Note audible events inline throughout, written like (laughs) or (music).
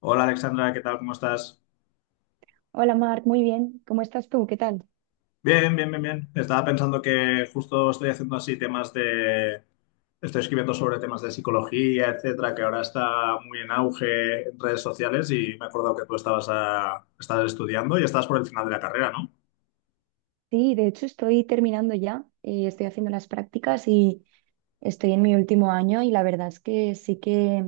Hola Alexandra, ¿qué tal? ¿Cómo estás? Hola Marc, muy bien. ¿Cómo estás tú? ¿Qué tal? Bien, bien, bien, bien. Estaba pensando que justo estoy haciendo así temas de... Estoy escribiendo sobre temas de psicología, etcétera, que ahora está muy en auge en redes sociales y me he acordado que tú estabas estudiando y estabas por el final de la carrera, ¿no? Sí, de hecho estoy terminando ya. Estoy haciendo las prácticas y estoy en mi último año y la verdad es que sí que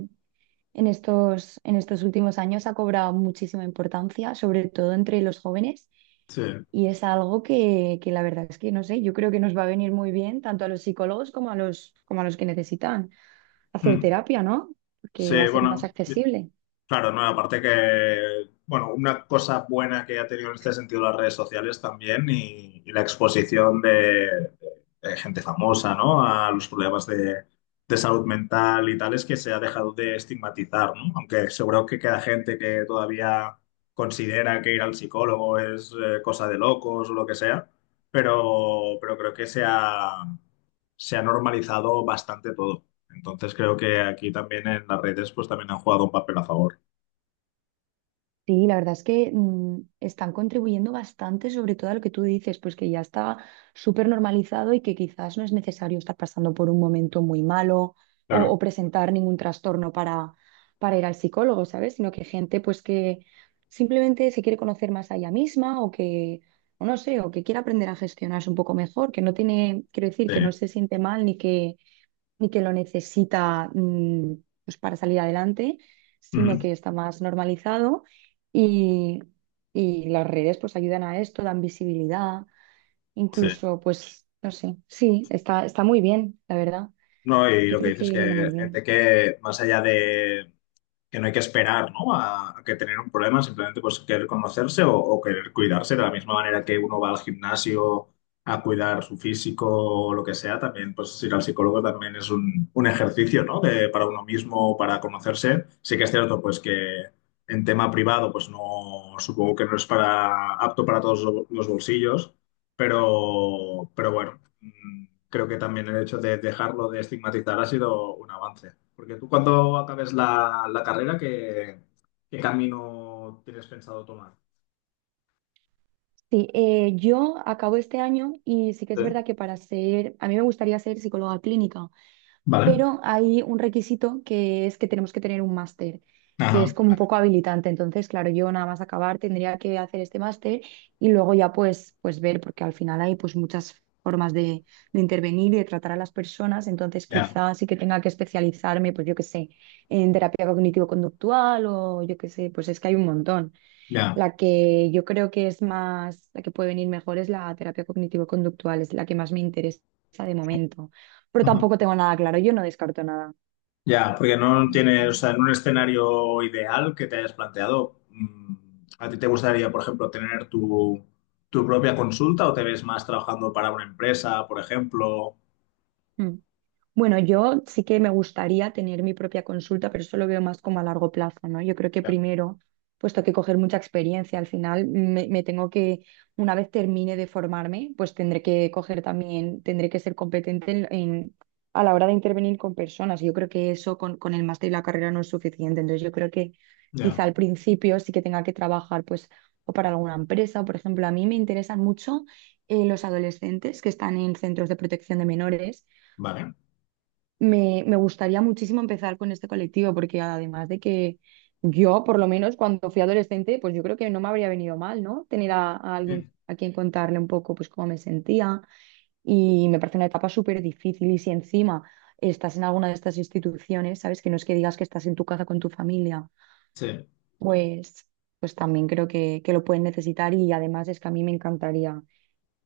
en estos últimos años ha cobrado muchísima importancia, sobre todo entre los jóvenes. Sí. Y es algo que la verdad es que no sé, yo creo que nos va a venir muy bien tanto a los psicólogos como a los que necesitan hacer Mm. terapia, ¿no? Porque va Sí, a ser más bueno. accesible. Claro, no, aparte que, bueno, una cosa buena que ha tenido en este sentido las redes sociales también y la exposición de gente famosa, ¿no? A los problemas de salud mental y tal, es que se ha dejado de estigmatizar, ¿no? Aunque seguro que queda gente que todavía considera que ir al psicólogo es cosa de locos o lo que sea, pero creo que se ha normalizado bastante todo. Entonces creo que aquí también en las redes pues también han jugado un papel a favor. Sí, la verdad es que están contribuyendo bastante, sobre todo a lo que tú dices, pues que ya está súper normalizado y que quizás no es necesario estar pasando por un momento muy malo o, Claro, o presentar ningún trastorno para ir al psicólogo, ¿sabes? Sino que gente pues que simplemente se quiere conocer más a ella misma o no sé, o que quiere aprender a gestionarse un poco mejor, que no tiene, quiero decir, sí. que no se siente mal ni que y que lo necesita pues para salir adelante, sino Ujú, que está más normalizado y, y las redes pues ayudan a esto, dan visibilidad, sí. incluso pues no sé, sí, está muy bien, la verdad. No, y Yo lo que creo dices que es viene que muy gente bien. que más allá de que no hay que esperar, ¿no? A que tener un problema, simplemente pues querer conocerse o querer cuidarse de la misma manera que uno va al gimnasio a cuidar su físico o lo que sea, también pues ir al psicólogo también es un ejercicio, ¿no? Para uno mismo, para conocerse. Sí que es cierto pues que en tema privado pues no, supongo que no es para apto para todos los bolsillos. Pero bueno, creo que también el hecho de dejarlo de estigmatizar ha sido un avance. Porque tú cuando acabes la carrera, ¿qué camino tienes pensado tomar? Sí, yo acabo este año y sí que es ¿Eh? verdad que para ser, a mí me gustaría ser psicóloga clínica. Vale. Pero hay un requisito que es que tenemos que tener un máster, que es Ajá, como un vale. poco habilitante. Entonces, claro, yo nada más acabar tendría que hacer este máster y luego ya pues, pues ver, porque al final hay pues muchas formas de intervenir y de tratar a las personas, entonces Ya, quizás sí que tenga que especializarme, pues yo qué sé, en terapia cognitivo-conductual o yo qué sé, pues es que hay un montón. ya. La que yo creo que es más, la que puede venir mejor es la terapia cognitivo-conductual, es la que más me interesa de momento. Pero Ajá. tampoco tengo nada claro, yo no descarto nada. Ya, porque no tienes, o sea, en un escenario ideal que te hayas planteado, ¿a ti te gustaría, por ejemplo, tener tu propia consulta o te ves más trabajando para una empresa, por ejemplo? Mm. Bueno, yo sí que me gustaría tener mi propia consulta, pero eso lo veo más como a largo plazo, ¿no? Yo creo que Ya, primero, puesto que coger mucha experiencia, al final me tengo que, una vez termine de formarme, pues tendré que coger también, tendré que ser competente a la hora de intervenir con personas. Yo creo que eso con el máster y la carrera no es suficiente. Entonces yo creo que ya. quizá al principio sí que tenga que trabajar, pues, o para alguna empresa, o, por ejemplo, a mí me interesan mucho los adolescentes que están en centros de protección de menores. Vale. Me gustaría muchísimo empezar con este colectivo porque además de que yo, por lo menos cuando fui adolescente, pues yo creo que no me habría venido mal, ¿no? Tener a alguien Mm, a quien contarle un poco pues cómo me sentía y me parece una etapa súper difícil y si encima estás en alguna de estas instituciones, ¿sabes? Que no es que digas que estás en tu casa con tu familia, sí. pues, pues también creo que lo pueden necesitar y además es que a mí me encantaría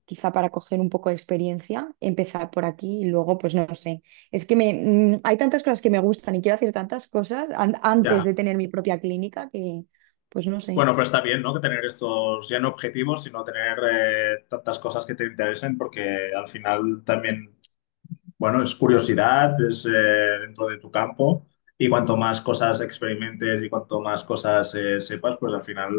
quizá para coger un poco de experiencia, empezar por aquí y luego, pues no sé. Es que me, mm, Hay tantas cosas que me gustan y quiero hacer tantas cosas antes de Ya. tener mi propia clínica que, pues no sé. Bueno, pero está bien, ¿no? Que tener estos ya no objetivos, sino tener tantas cosas que te interesen, porque al final también, bueno, es curiosidad, es dentro de tu campo, y cuanto más cosas experimentes y cuanto más cosas sepas, pues al final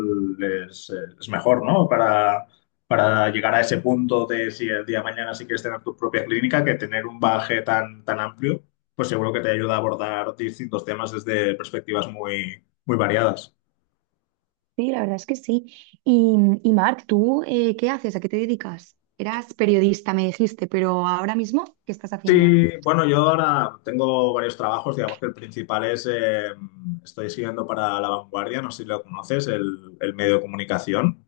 es, eh, es mejor, ¿no? Para llegar a ese punto de si el día de mañana sí quieres tener tu propia clínica, que tener un baje tan, tan amplio, pues seguro que te ayuda a abordar distintos temas desde perspectivas muy, muy variadas. Sí, la verdad es que sí. Y, y Marc, ¿tú qué haces? ¿A qué te dedicas? Eras periodista, me dijiste, pero ahora mismo, ¿qué estás haciendo? Sí, bueno, yo ahora tengo varios trabajos, digamos que el principal estoy siguiendo para La Vanguardia, no sé si lo conoces, el medio de comunicación.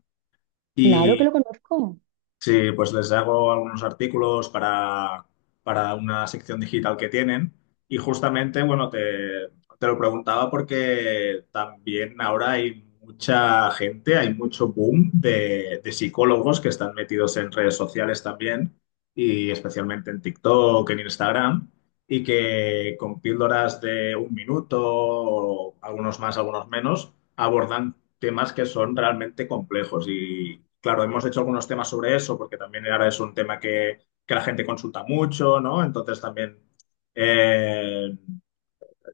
Claro que lo conozco. Sí, pues les hago algunos artículos para una sección digital que tienen y justamente, bueno, te lo preguntaba porque también ahora hay mucha gente, hay mucho boom de psicólogos que están metidos en redes sociales también y especialmente en TikTok, en Instagram y que con píldoras de un minuto o algunos más, algunos menos abordan temas que son realmente complejos. Y claro, hemos hecho algunos temas sobre eso, porque también ahora es un tema que la gente consulta mucho, ¿no? Entonces eh,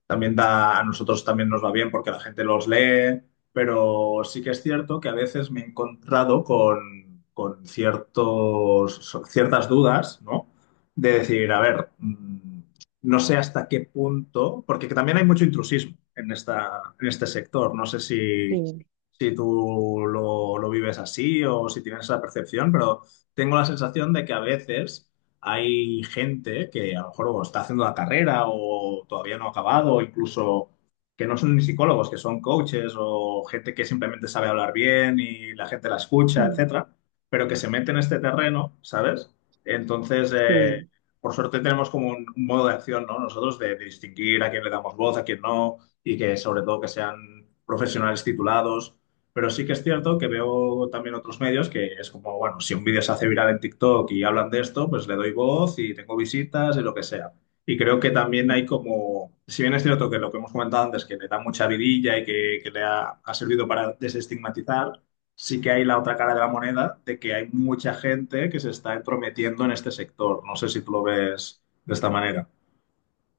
también da, a nosotros también nos va bien porque la gente los lee, pero sí que es cierto que a veces me he encontrado con ciertas dudas, ¿no? De decir, a ver, no sé hasta qué punto, porque que también hay mucho intrusismo en en este sector, no sé si, Sí, si tú lo vives así o si tienes esa percepción, pero tengo la sensación de que a veces hay gente que a lo mejor o está haciendo la carrera o todavía no ha acabado, o incluso que no son ni psicólogos, que son coaches o gente que simplemente sabe hablar bien y la gente la escucha, mm, etcétera, pero que se mete en este terreno, ¿sabes? Entonces, sí. por suerte tenemos como un modo de acción, ¿no? Nosotros de distinguir a quién le damos voz, a quién no, y que sobre todo que sean profesionales titulados pero sí que es cierto que veo también otros medios que es como, bueno, si un vídeo se hace viral en TikTok y hablan de esto, pues le doy voz y tengo visitas y lo que sea. Y creo que también hay como, si bien es cierto que lo que hemos comentado antes, que le da mucha vidilla y que le ha servido para desestigmatizar, sí que hay la otra cara de la moneda de que hay mucha gente que se está entrometiendo en este sector. No sé si tú lo ves de esta manera.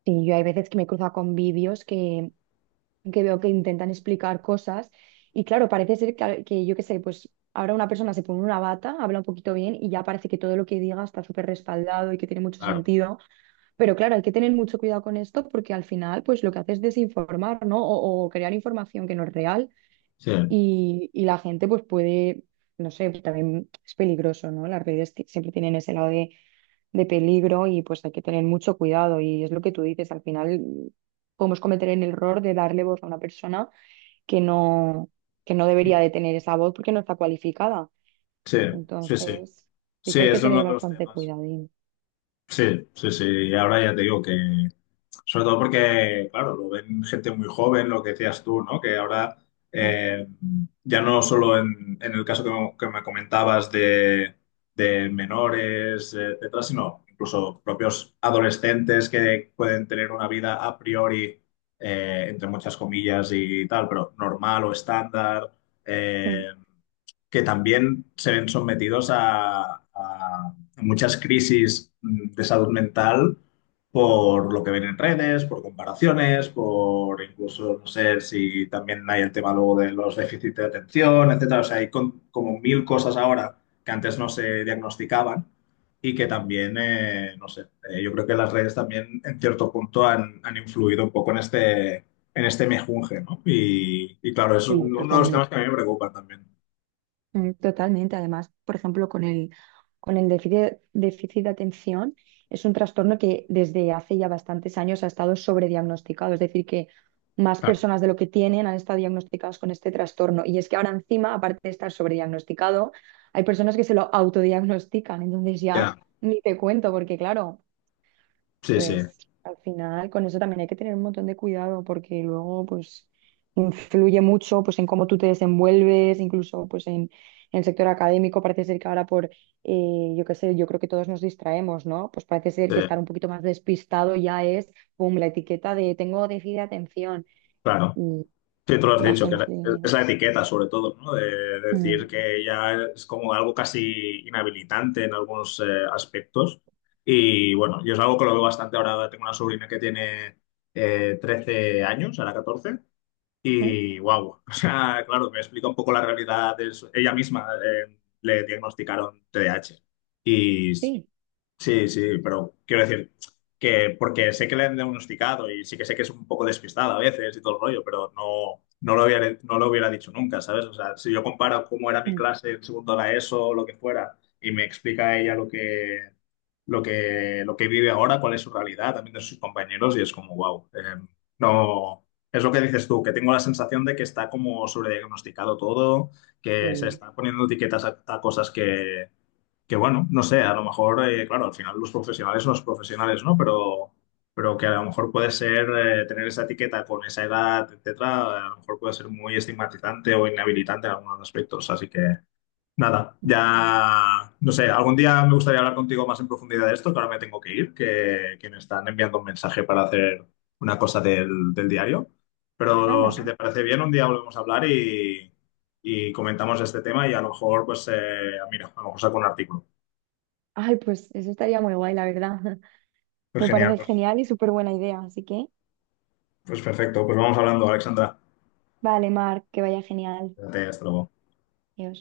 Sí, yo hay veces que me he cruzado con vídeos que veo que intentan explicar cosas y claro, parece ser que yo qué sé, pues ahora una persona se pone una bata, habla un poquito bien y ya parece que todo lo que diga está súper respaldado y que tiene mucho Claro, sentido, pero claro, hay que tener mucho cuidado con esto porque al final pues lo que hace es desinformar, ¿no? O crear información que no es real sí, y la gente pues puede, no sé, pues también es peligroso, ¿no? Las redes siempre tienen ese lado de peligro y pues hay que tener mucho cuidado y es lo que tú dices, al final podemos cometer el error de darle voz a una persona que no, que no sí, debería de tener esa voz porque no está cualificada. sí, sí. Entonces, sí Sí, que hay que es tener uno de los bastante temas. cuidadín. Sí, sí, sí. Ahora ya te digo que, sobre todo porque, claro, lo ven gente muy joven, lo que decías tú, ¿no? Que ahora, Mm, eh, ya no solo en el caso que que me comentabas de menores, etcétera, sino incluso propios adolescentes que pueden tener una vida a priori, entre muchas comillas y tal, pero normal o estándar, mm, eh, que también se ven sometidos a muchas crisis de salud mental por lo que ven en redes, por comparaciones, por incluso, no sé si también hay el tema luego de los déficits de atención, etcétera. O sea, hay como mil cosas ahora que antes no se diagnosticaban y que también, no sé, yo creo que las redes también en cierto punto han influido un poco en en este mejunje, ¿no? Y claro, es un- Sí, uno de los temas totalmente. que a mí me preocupan también. Totalmente. Además, por ejemplo, con el déficit de atención, es un trastorno que desde hace ya bastantes años ha estado sobrediagnosticado. Es decir, que más Claro, personas de lo que tienen han estado diagnosticadas con este trastorno. Y es que ahora encima, aparte de estar sobrediagnosticado, hay personas que se lo autodiagnostican. Entonces ya, ya ni te cuento, porque claro. sí, sí, Pues al final con eso también hay que tener un montón de cuidado porque luego pues influye mucho pues en cómo tú te desenvuelves, incluso pues en el sector académico parece ser que ahora yo qué sé, yo creo que todos nos distraemos, ¿no? Pues parece ser sí, que estar un poquito más despistado ya es, pum, la etiqueta de tengo déficit de atención claro. y, Sí, tú lo has y la dicho, que gente es la pues, etiqueta sobre todo, ¿no? De mm, decir que ya es como algo casi inhabilitante en algunos aspectos. Y bueno, yo es algo que lo veo bastante ahora. Tengo una sobrina que tiene 13 años, ahora 14 mm, y wow, (laughs) o sea, claro, me explica un poco la realidad. Ella misma le diagnosticaron TDAH y s- sí, Sí, sí, pero quiero decir que porque sé que le han diagnosticado y sí que sé que es un poco despistada a veces y todo el rollo, pero no, no lo hubiera dicho nunca, ¿sabes? O sea, si yo comparo cómo era mi mm, clase en segundo de la ESO o lo que fuera y me explica ella lo que vive ahora, cuál es su realidad también de sus compañeros y es como, wow, no, es lo que dices tú, que tengo la sensación de que está como sobrediagnosticado todo, que se sí. está poniendo etiquetas a cosas que bueno, no sé, a lo mejor, claro, al final los profesionales son los profesionales, ¿no? Pero que a lo mejor puede ser tener esa etiqueta con esa edad, etcétera, a lo mejor puede ser muy estigmatizante o inhabilitante en algunos aspectos. Así que nada, mm, ya, no sé, algún día me gustaría hablar contigo más en profundidad de esto, que ahora me tengo que ir, que me están enviando un mensaje para hacer una cosa del diario. Pero Anda, si te parece bien, un día volvemos a hablar y comentamos este tema y a lo mejor, pues, mira, a lo mejor saco un artículo. ay, pues eso estaría muy guay, la verdad. (laughs) Pues Me genial, parece pues, genial y súper buena idea, así que pues perfecto. Pues vamos hablando, Alexandra. vale, Mar, que vaya genial. Cuídate, hasta luego. Adiós.